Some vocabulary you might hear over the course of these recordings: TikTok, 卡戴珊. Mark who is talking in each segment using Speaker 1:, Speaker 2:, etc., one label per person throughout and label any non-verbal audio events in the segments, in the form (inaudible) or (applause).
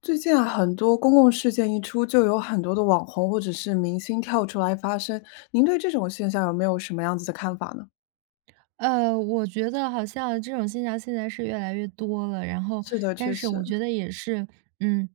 Speaker 1: 最近啊，很多公共事件一出，就有很多的网红或者是明星跳出来发声。您对这种现象有没有什么样子的看法呢？
Speaker 2: 我觉得好像这种现象现在是越来越多了，然后
Speaker 1: 是的，
Speaker 2: 但
Speaker 1: 确
Speaker 2: 是
Speaker 1: 实，
Speaker 2: 我觉得也是，嗯，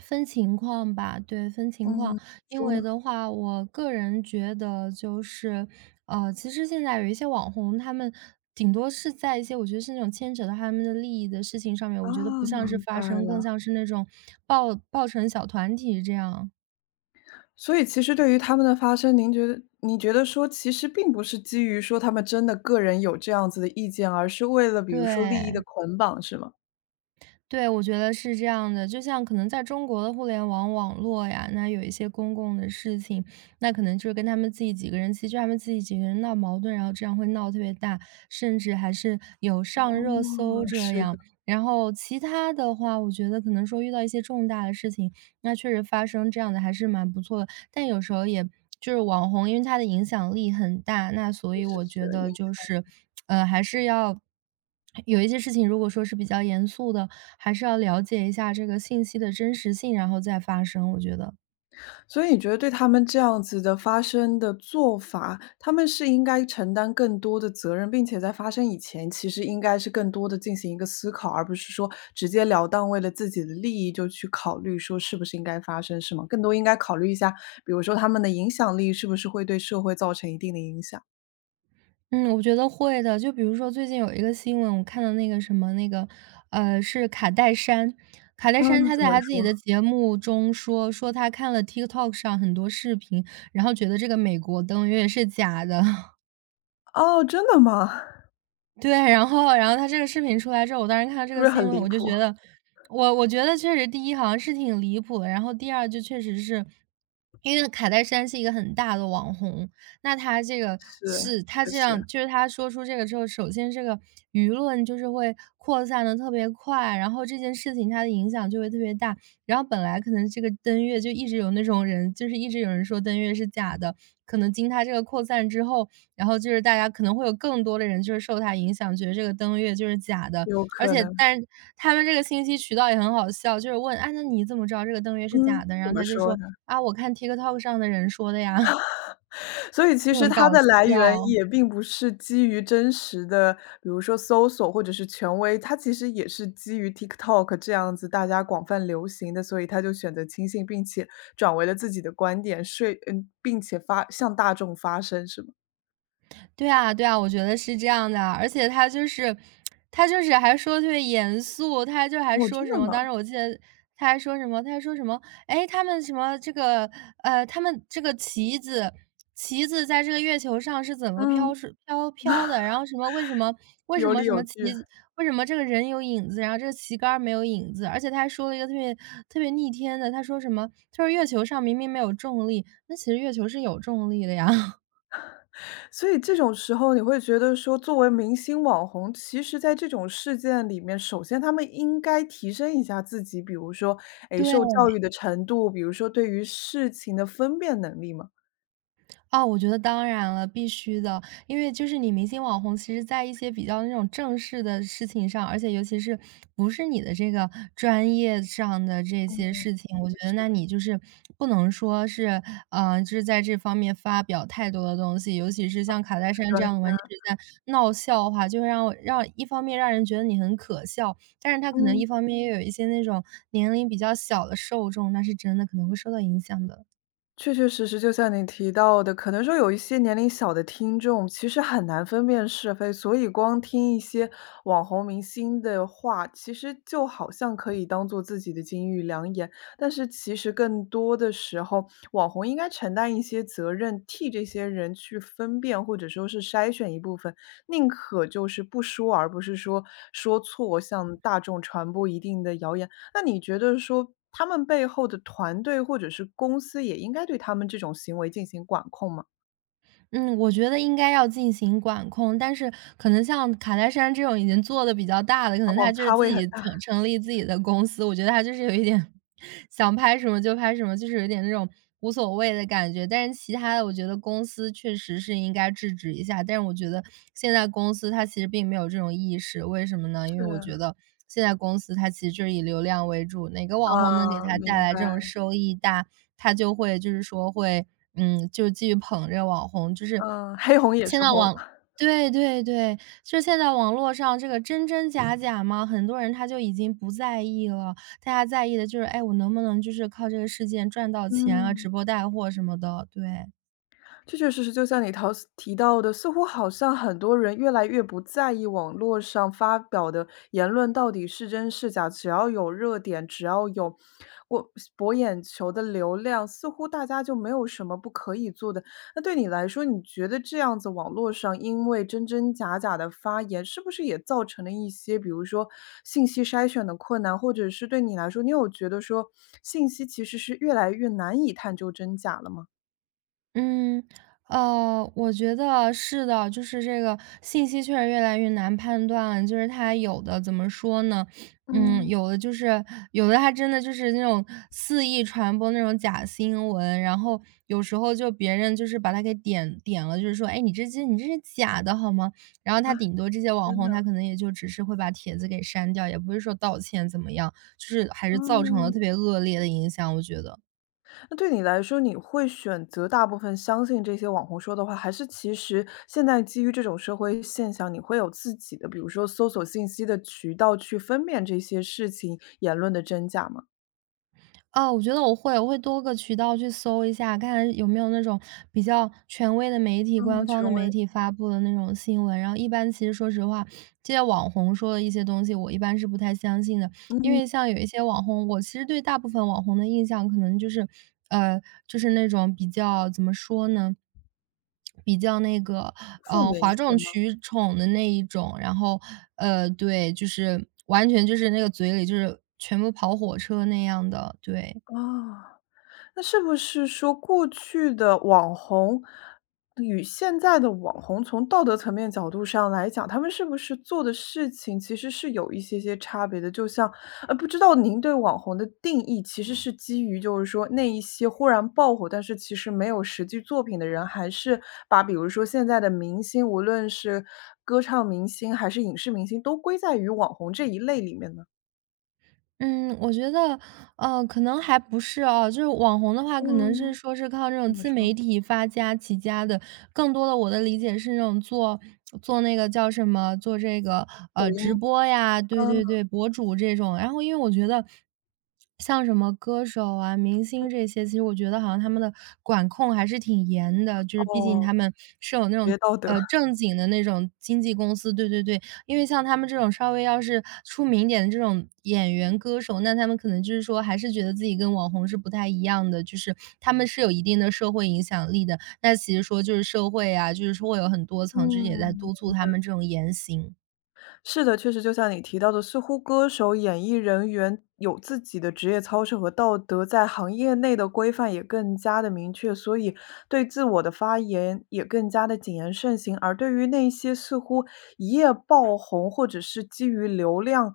Speaker 2: 分情况吧，对，分情况。
Speaker 1: 嗯，
Speaker 2: 因
Speaker 1: 说呢？
Speaker 2: 为的话，我个人觉得就是，其实现在有一些网红，他们顶多是在一些我觉得是那种牵扯到他们的利益的事情上面，我觉得
Speaker 1: 啊，
Speaker 2: 不像是
Speaker 1: 明
Speaker 2: 发
Speaker 1: 白
Speaker 2: 生，
Speaker 1: 了。
Speaker 2: 更像是那种抱成小团体这样，
Speaker 1: 所以其实对于他们的发声，您觉得你觉得说其实并不是基于说他们真的个人有这样子的意见，而是为了比如说利益的
Speaker 2: 对。
Speaker 1: 捆绑，是吗？
Speaker 2: 对，我觉得是这样的，就像可能在中国的互联网网络呀，那有一些公共的事情，那可能就是跟他们自己几个人，其实他们自己几个人闹矛盾，然后这样会闹特别大，甚至还是有
Speaker 1: 哦，
Speaker 2: 上热搜这
Speaker 1: 是的，
Speaker 2: 样。然后其他的话，我觉得可能说遇到一些重大的事情，那确实发生这样的还是蛮不错的，但有时候也就是网红，因为他的影响力很大，那所
Speaker 1: 确
Speaker 2: 以
Speaker 1: 实
Speaker 2: 我
Speaker 1: 是。
Speaker 2: 觉得就是，还是要有一些事情，如果说是比较严肃的，还是要了解一下这个信息的真实性，然后再发生，我觉得。
Speaker 1: 所以你觉得对他们这样子的发声的做法，他们是应该承担更多的责任，并且在发生以前，其实应该是更多的进行一个思考，而不是说直截了当为了自己的利益就去考虑说是不是应该发生，是吗？更多应该考虑一下，比如说他们的影响力是不是会对社会造成一定的影响。
Speaker 2: 嗯，我觉得会的。就比如说最近有一个新闻，我看到那个什么那个，是卡戴珊，卡戴
Speaker 1: 嗯，
Speaker 2: 珊她
Speaker 1: 怎
Speaker 2: 在
Speaker 1: 么
Speaker 2: 她自己
Speaker 1: 说？
Speaker 2: 的节目中说，说她看了 TikTok 上很多视频，然后觉得这个美国登月是假的。(laughs)
Speaker 1: 哦，真的吗？(laughs)
Speaker 2: 对，然后他这个视频出来之后，我当时看到这
Speaker 1: 是不
Speaker 2: 个
Speaker 1: 是
Speaker 2: 新
Speaker 1: 很
Speaker 2: 闻，
Speaker 1: 离
Speaker 2: 我就
Speaker 1: 谱？
Speaker 2: 觉得我觉得确实第一好像是挺离谱的，然后第二就确实是因为卡戴珊是一个很大的网红，那他这个
Speaker 1: 是，
Speaker 2: 是他
Speaker 1: 确
Speaker 2: 这
Speaker 1: 实，
Speaker 2: 样，就是他说出这个之后，首先这个舆论就是会扩散的特别快，然后这件事情它的影响就会特别大。然后本来可能这个登月就一直有那种人，就是一直有人说登月是假的，可能经他这个扩散之后，然后就是大家可能会有更多的人就是受他影响，觉得这个登月就是假的。
Speaker 1: 有
Speaker 2: 而
Speaker 1: 可
Speaker 2: 且
Speaker 1: 能。
Speaker 2: 但是他们这个信息渠道也很好笑，就是问：“啊，那你怎么知道这个登月是
Speaker 1: 嗯，
Speaker 2: 假的？”然
Speaker 1: 怎
Speaker 2: 后
Speaker 1: 么
Speaker 2: 他就
Speaker 1: 说
Speaker 2: 说：
Speaker 1: 呢？
Speaker 2: “啊，我看 TikTok 上的人说的呀。(laughs)”
Speaker 1: 所以其
Speaker 2: 就
Speaker 1: 实
Speaker 2: 很搞
Speaker 1: 它的来源
Speaker 2: 笑。
Speaker 1: 也并不是基于真实的，比如说搜索或者是权威，它其实也是基于 TikTok 这样子大家广泛流行的，所以他就选择轻信，并且转为了自己的观点，说嗯，并且发向大众发声，是吗？
Speaker 2: 对啊，对啊，我觉得是这样的啊，而且他就是还说得特别严肃，他就还
Speaker 1: 哦，
Speaker 2: 说
Speaker 1: 真
Speaker 2: 什
Speaker 1: 的
Speaker 2: 么
Speaker 1: 吗？
Speaker 2: 当时我记得他还说什么，哎，他们什么这个他们这个旗子在这个月球上是怎么
Speaker 1: 嗯，
Speaker 2: 飘是飘飘的，然后什么为什么为什
Speaker 1: 有
Speaker 2: 么
Speaker 1: 理
Speaker 2: 什
Speaker 1: 有
Speaker 2: 么旗
Speaker 1: 据。
Speaker 2: 子为什么这个人有影子，然后这个旗杆儿没有影子，而且他还说了一个特别逆天的，他说什么，他说月球上明明没有重力，那其实月球是有重力的呀，
Speaker 1: 所以这种时候你会觉得说，作为明星网红，其实在这种事件里面，首先他们应该提升一下自己，比如说，
Speaker 2: (laughs)
Speaker 1: 诶，
Speaker 2: 对。
Speaker 1: 受教育的程度，比如说对于事情的分辨能力嘛，
Speaker 2: 哦，我觉得当然了，必须的。因为就是你明星网红，其实在一些比较那种正式的事情上，而且尤其是不是你的这个专业上的这些事情，我觉得那你就是不能说是，嗯，就是在这方面发表太多的东西，尤其是像卡戴
Speaker 1: 是不是
Speaker 2: 珊这
Speaker 1: 专
Speaker 2: 样的，完全是在闹笑话，就会让我让一方面让人觉得你很可笑，但是他可能
Speaker 1: 嗯。
Speaker 2: 一方面又有一些那种年龄比较小的受众，那是真的可能会受到影响的。
Speaker 1: 确确实实，就像你提到的，可能说有一些年龄小的听众，其实很难分辨是非，所以光听一些网红明星的话，其实就好像可以当做自己的金玉良言。但是其实更多的时候，网红应该承担一些责任，替这些人去分辨，或者说是筛选一部分，宁可就是不说，而不是说说错，向大众传播一定的谣言。那你觉得说他们背后的团队或者是公司也应该对他们这种行为进行管控吗？
Speaker 2: 嗯，我觉得应该要进行管控，但是可能像卡戴珊这种已经做的比较大的，可能他
Speaker 1: 哦，
Speaker 2: 就是
Speaker 1: 咖
Speaker 2: 自
Speaker 1: 位很
Speaker 2: 己
Speaker 1: 大。
Speaker 2: 成立自己的公司，我觉得他就是有一点想拍什么就拍什么，就是有点那种无所谓的感觉。但是其他的，我觉得公司确实是应该制止一下，但是我觉得现在公司他其实并没有这种意识，为什么呢？因
Speaker 1: 是，
Speaker 2: 为我觉得现在公司它其实就是以流量为主，哪个网红能给
Speaker 1: 啊，
Speaker 2: 他带
Speaker 1: 明
Speaker 2: 来这种
Speaker 1: 白，
Speaker 2: 收益大，他就会就是说会，嗯，就继续捧这个网红。就是
Speaker 1: 嗯，(laughs) 黑红也
Speaker 2: 现
Speaker 1: 是
Speaker 2: 在
Speaker 1: 红。
Speaker 2: 网对对对，就是现在网络上这个真真假假嘛，很多人他就已经不在意了，大家在意的就是，哎，我能不能就是靠这个事件赚到钱啊，
Speaker 1: 嗯。
Speaker 2: 直播带货什么的，对。
Speaker 1: 确确实实，就像你陶提到的，似乎好像很多人越来越不在意网络上发表的言论到底是真是假，只要有热点，只要有我博眼球的流量，似乎大家就没有什么不可以做的。那对你来说，你觉得这样子网络上因为真真假假的发言，是不是也造成了一些，比如说信息筛选的困难，或者是对你来说，你有觉得说信息其实是越来越难以探究真假了吗？
Speaker 2: 嗯，我觉得是的，就是这个信息确实越来越难判断了。就是他有的怎么说呢？嗯，
Speaker 1: 嗯。
Speaker 2: 有的，他真的就是那种肆意传播那种假新闻，然后有时候就别人就是把它给点点了，就是说，哎，你这是假的好吗？然后他顶多这些网
Speaker 1: 真的。
Speaker 2: 红，他可能也就只是会把帖子给删掉，也不会说道歉怎么样，就是还是造成了
Speaker 1: 嗯，
Speaker 2: 特别恶劣的影响，我觉得。
Speaker 1: 那对你来说，你会选择大部分相信这些网红说的话，还是其实现在基于这种社会现象，你会有自己的，比如说搜索信息的渠道去分辨这些事情言论的真假吗？
Speaker 2: 哦，我觉得我会，我会多个渠道去搜一下，看看有没有那种比较权威的媒体、
Speaker 1: 嗯，
Speaker 2: 官方
Speaker 1: 权
Speaker 2: 的
Speaker 1: 威，
Speaker 2: 媒体发布的那种新闻。然后一般其实说实话，这些网红说的一些东西，我一般是不太相信的。因
Speaker 1: 嗯，
Speaker 2: 为像有一些网红，我其实对大部分网红的印象可能就是，呃，就是那种比较怎么说呢，比较那个，
Speaker 1: 负
Speaker 2: 嗯，
Speaker 1: 面一
Speaker 2: 哗
Speaker 1: 些
Speaker 2: 众
Speaker 1: 吗？
Speaker 2: 取宠的那一种。然后，对，就是完全就是那个嘴里就是全部跑火车那样的，对。
Speaker 1: 啊。那是不是说过去的网红与现在的网红，从道德层面角度上来讲，他们是不是做的事情其实是有一些些差别的？就像，不知道您对网红的定义其实是基于就是说那一些忽然爆火，但是其实没有实际作品的人，还是把比如说现在的明星，无论是歌唱明星还是影视明星，都归在于网红这一类里面呢？
Speaker 2: 嗯，我觉得，可能还不是哦。就是网红的话，可能是
Speaker 1: 嗯，
Speaker 2: 说是靠这
Speaker 1: 怎
Speaker 2: 种
Speaker 1: 么
Speaker 2: 自
Speaker 1: 说？
Speaker 2: 媒体发家起家的。更多的我的理解是那种做那个叫什么，做这个
Speaker 1: 抖
Speaker 2: 直
Speaker 1: 音，
Speaker 2: 播呀，对
Speaker 1: 嗯，
Speaker 2: 对对，博主这种。然后因为我觉得，像什么歌手啊、明星这些，其实我觉得好像他们的管控还是挺严的，就是毕竟
Speaker 1: 哦，
Speaker 2: 他们是有那
Speaker 1: 职
Speaker 2: 种
Speaker 1: 业道德。
Speaker 2: 正经的那种经纪公司，对对对。因为像他们这种稍微要是出名点的这种演员、歌手，那他们可能就是说还是觉得自己跟网红是不太一样的，就是他们是有一定的社会影响力的。那其实说就是社会啊，就是说会有很多层，就是也在
Speaker 1: 嗯，
Speaker 2: 督促他们这种言行。
Speaker 1: 是的，确实就像你提到的，似乎歌手、演艺人员有自己的职业操守和道德，在行业内的规范也更加的明确，所以对自我的发言也更加的谨言慎行。而对于那些似乎一夜爆红，或者是基于流量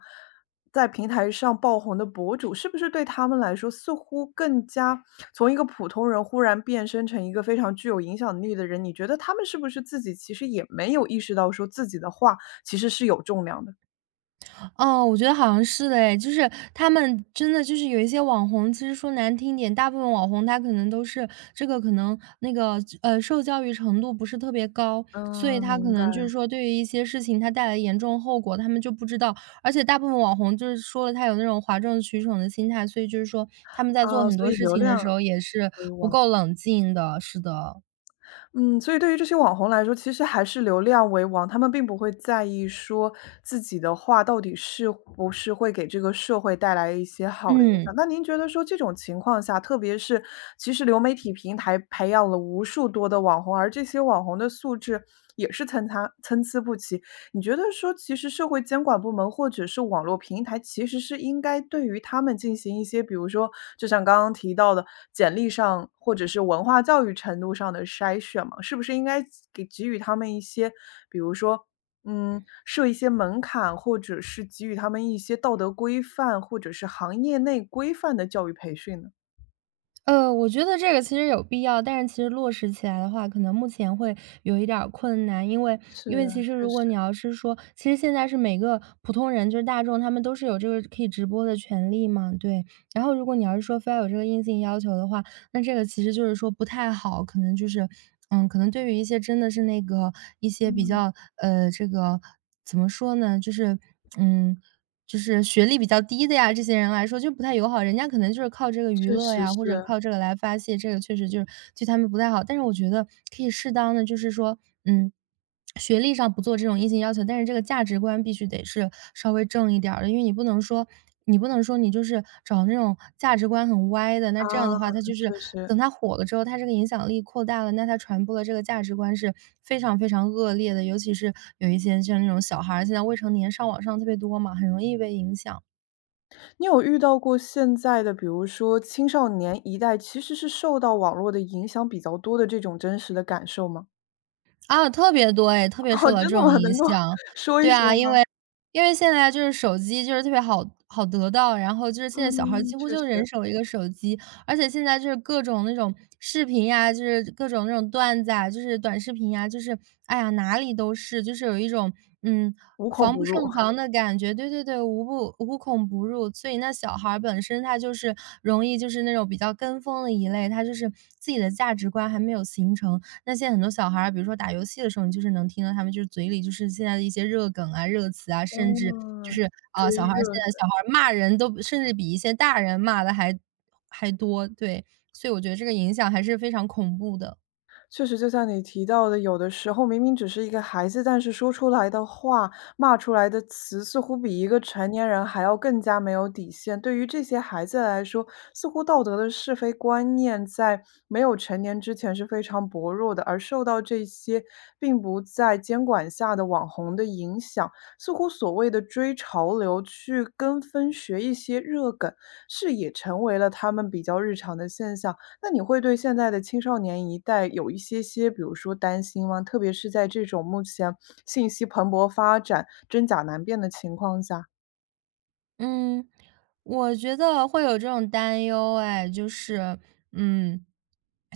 Speaker 1: 在平台上爆红的博主，是不是对他们来说，似乎更加从一个普通人忽然变身成一个非常具有影响力的人？你觉得他们是不是自己其实也没有意识到，说自己的话其实是有重量的。
Speaker 2: 哦，我觉得好像是的哎，就是他们真的就是有一些网红，其实说难听点，大部分网红他可能都是这个可能那个受教育程度不是特别高，所以
Speaker 1: 嗯，
Speaker 2: 他可
Speaker 1: 明
Speaker 2: 能就是
Speaker 1: 白。
Speaker 2: 说对于一些事情他带来严重后果，他们就不知道，而且大部分网红就是说了他有那种哗众取宠的心态，所以就是说他们在做
Speaker 1: 啊，
Speaker 2: 很
Speaker 1: 所
Speaker 2: 多
Speaker 1: 以
Speaker 2: 事
Speaker 1: 流
Speaker 2: 情
Speaker 1: 量
Speaker 2: 的时候也是
Speaker 1: 为
Speaker 2: 不
Speaker 1: 王。
Speaker 2: 够冷静的，是的，
Speaker 1: 嗯，所以对于这些网红来说，其实还是流量为王，他们并不会在意说自己的话到底是不是会给这个社会带来一些好的影
Speaker 2: 嗯。
Speaker 1: 响。那您觉得说这种情况下，特别是其实流媒体平台培养了无数多的网红，而这些网红的素质也是参差不齐，你觉得说，其实社会监管部门或者是网络平台，其实是应该对于他们进行一些，比如说，就像刚刚提到的简历上或者是文化教育程度上的筛选嘛？是不是应该给予他们一些，比如说，嗯，设一些门槛，或者是给予他们一些道德规范，或者是行业内规范的教育培训呢？
Speaker 2: 我觉得这个其实有必要，但是其实落实起来的话，可能目前会有一点儿困难，因为
Speaker 1: 是，
Speaker 2: 因为其实
Speaker 1: 确
Speaker 2: 如果
Speaker 1: 实，
Speaker 2: 你要是说，其实现在是每个普通人，就是大众，他们都是有这个可以直播的权利嘛，对。然后如果你要是说非要有这个硬性要求的话，那这个其实就是说不太好，可能就是，嗯，可能对于一些真的是那个一些比
Speaker 1: 嗯，
Speaker 2: 较这个怎么说呢，就是嗯。就是学历比较低的呀，这些人来说就不太友好，人家可能就是靠这个娱
Speaker 1: 确
Speaker 2: 乐
Speaker 1: 实
Speaker 2: 呀，
Speaker 1: 是，
Speaker 2: 或者靠这个来发泄，这个确实就是对他们不太好。但是我觉得可以适当的就是说，嗯，学历上不做这种硬性要求，但是这个价值观必须得是稍微正一点儿的，因为你不能说你就是找那种价值观很歪的，那
Speaker 1: 啊，
Speaker 2: 这样的话，它就是
Speaker 1: 确实。
Speaker 2: 等它火了之后，它这个影响力扩大了，那它传播的这个价值观是非常非常恶劣的。尤其是有一些像那种小孩儿，现在未成年上网上特别多嘛，很容易被影响。
Speaker 1: 你有遇到过现在的，比如说青少年一代，其实是受到网络的影响比较多的这种真实的感受吗？
Speaker 2: 啊，特别多哎，特
Speaker 1: (laughs)
Speaker 2: 别
Speaker 1: 哦，
Speaker 2: 受到
Speaker 1: 真
Speaker 2: 这
Speaker 1: 的
Speaker 2: 种
Speaker 1: 吗？
Speaker 2: 影
Speaker 1: 能够
Speaker 2: 响。
Speaker 1: 说一
Speaker 2: 对啊，
Speaker 1: 说
Speaker 2: 因
Speaker 1: 吗？
Speaker 2: 为因为现在就是手机就是特别好得到，然后就是现在小孩儿
Speaker 1: 嗯，
Speaker 2: 几乎
Speaker 1: 确
Speaker 2: 就
Speaker 1: 实，
Speaker 2: 人手一个手机，而且现在就是各种那种视频呀，就是各种那种段子啊，就是短视频呀，就是哎呀哪里都是，就是有一种嗯
Speaker 1: 无孔
Speaker 2: 防
Speaker 1: 不
Speaker 2: 不
Speaker 1: 入。
Speaker 2: 胜防的感觉。对对对，无孔不入，所以那小孩儿本身他就是容易就是那种比较跟风的一类，他就是自己的价值观还没有形成。那现在很多小孩儿，比如说打游戏的时候，你就是能听到他们就是嘴里就是现在的一些热梗啊、热词啊，甚至就
Speaker 1: 嗯，
Speaker 2: 是
Speaker 1: 追
Speaker 2: 啊，小孩儿现
Speaker 1: 热。
Speaker 2: 在小孩儿骂人都甚至比一些大人骂的还多，对，所以我觉得这个影响还是非常恐怖的。
Speaker 1: 确实，就像你提到的，有的时候明明只是一个孩子，但是说出来的话、骂出来的词，似乎比一个成年人还要更加没有底线。对于这些孩子来说，似乎道德的是非观念在没有成年之前是非常薄弱的，而受到这些并不在监管下的网红的影响，似乎所谓的追潮流、去跟风学一些热梗，是也成为了他们比较日常的现象。那你会对现在的青少年一代有一些些，比如说担心吗？特别是在这种目前信息蓬勃发展、真假难辨的情况下。
Speaker 2: 嗯，我觉得会有这种担忧哎，嗯，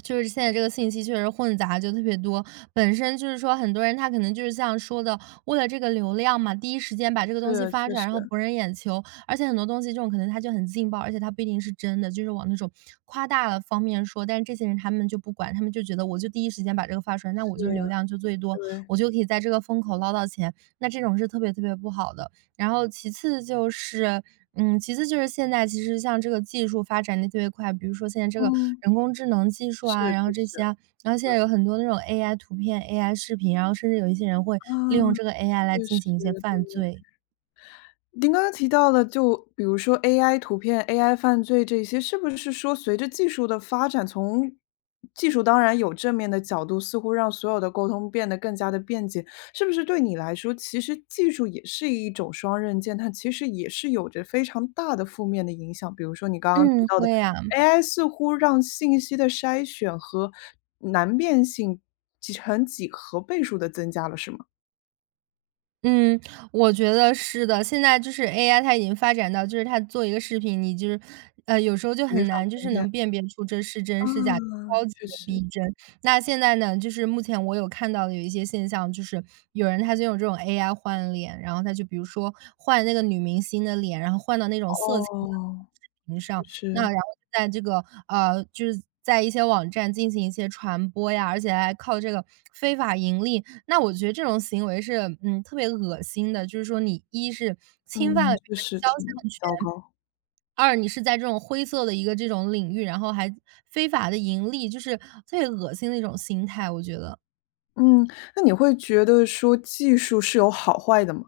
Speaker 2: 就是现在这个信息确实混杂就特别多，本身就是说很多人他可能就是像说的，为了这个流量嘛，第一时间把这个东西
Speaker 1: 是，
Speaker 2: 发
Speaker 1: 确
Speaker 2: 出来，然后
Speaker 1: 实，
Speaker 2: 博人眼球，而且很多东西这种可能它就很劲爆，而且它不一定是真的，就是往那种夸大了方面说，但是这些人他们就不管，他们就觉得我就第一时间把这个发出来，那
Speaker 1: 是，
Speaker 2: 我就是流量就最多，
Speaker 1: 对，
Speaker 2: 我就可以在这个风口捞到钱，那这种是特别特别不好的。然后其次就是，其次就是现在其实像这个技术发展的特别快，比如说现在这个
Speaker 1: 嗯。
Speaker 2: 人工智能技术
Speaker 1: 是，
Speaker 2: 啊，然后
Speaker 1: 确
Speaker 2: 这
Speaker 1: 实，
Speaker 2: 些啊，然后现在
Speaker 1: 对，
Speaker 2: 有很多那种 AI 图片、AI 视频，然后甚至有一些人会
Speaker 1: 啊，
Speaker 2: 利用这个 AI 来
Speaker 1: 确
Speaker 2: 进
Speaker 1: 实。
Speaker 2: 行一些犯罪。
Speaker 1: 您刚刚提到的，就比如说 AI 图片、AI 犯罪这些，是不是说随着技术的发展，从技术当然有正面的角度，似乎让所有的沟通变得更加的便捷，是不是对你来说，其实技术也是一种双刃剑，它其实也是有着非常大的负面的影响？比如说你刚刚提
Speaker 2: 嗯，
Speaker 1: 到的
Speaker 2: 会呀。
Speaker 1: AI 似乎让信息的筛选和难辨性几成几何倍数的增加了，是吗？
Speaker 2: 嗯，我觉得是的。现在就是 AI 它已经发展到，就是它做一个视频，你就是有时候就
Speaker 1: 没
Speaker 2: 很
Speaker 1: 法
Speaker 2: 难就
Speaker 1: 分
Speaker 2: 是
Speaker 1: 辨，
Speaker 2: 能辨别出这是真
Speaker 1: 啊，
Speaker 2: 是假，超级
Speaker 1: 确
Speaker 2: 的逼
Speaker 1: 实。
Speaker 2: 真。那现在呢，就是目前我有看到的有一些现象，就是有人他就用这种 AI 换脸，然后他就比如说换那个女明星的脸，然后换到那种色情的
Speaker 1: 哦，
Speaker 2: 视频上，
Speaker 1: 是，
Speaker 2: 那然后在这个就是在一些网站进行一些传播呀，而且还靠这个非法盈利。那我觉得这种行为是，特别恶心的。就是说你一是侵犯了
Speaker 1: 嗯，
Speaker 2: 别
Speaker 1: 确
Speaker 2: 人的
Speaker 1: 实
Speaker 2: 肖
Speaker 1: 挺
Speaker 2: 像
Speaker 1: 糟
Speaker 2: 权，
Speaker 1: 糕。
Speaker 2: 二你是在这种灰色的一个这种领域，然后还非法的盈利，就是特别恶心的一种心态，我觉得。
Speaker 1: 嗯，那你会觉得说技术是有好坏的吗？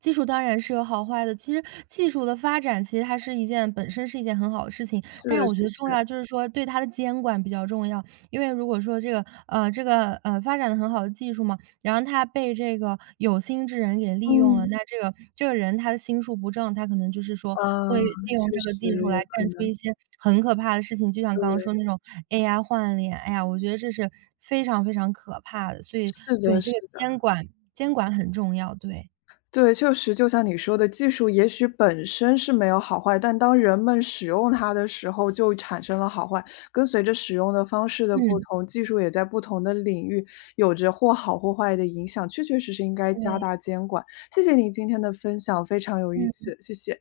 Speaker 2: 技术当然是有好坏的，其实技术的发展其实它是一件本身是一件很好的事情，但是
Speaker 1: 是，
Speaker 2: 我觉
Speaker 1: 确
Speaker 2: 得重
Speaker 1: 实，
Speaker 2: 要就是说对它的监管比较重要。因为如果说这个发展的很好的技术嘛，然后它被这个有心之人给利用了，
Speaker 1: 嗯，
Speaker 2: 那这个人他的心术不正，他可能就是说
Speaker 1: 啊，
Speaker 2: 会利用
Speaker 1: 确
Speaker 2: 这个技
Speaker 1: 实
Speaker 2: 术来
Speaker 1: 有可
Speaker 2: 干出
Speaker 1: 能，
Speaker 2: 一些很可怕的事情，就像刚刚说
Speaker 1: 对，
Speaker 2: 那种 AI 换脸，哎呀，我觉得这是非常非常可怕的。所以
Speaker 1: 是的
Speaker 2: 对这
Speaker 1: 是
Speaker 2: 个监管很重要，对，
Speaker 1: 对，确实就像你说的，技术也许本身是没有好坏，但当人们使用它的时候，就产生了好坏。跟随着使用的方式的不
Speaker 2: 嗯。
Speaker 1: 同，技术也在不同的领域有着或好或坏的影响，确确实实应该加
Speaker 2: 对，
Speaker 1: 大监管。谢谢您今天的分享，非常有意
Speaker 2: 嗯。
Speaker 1: 思，谢谢。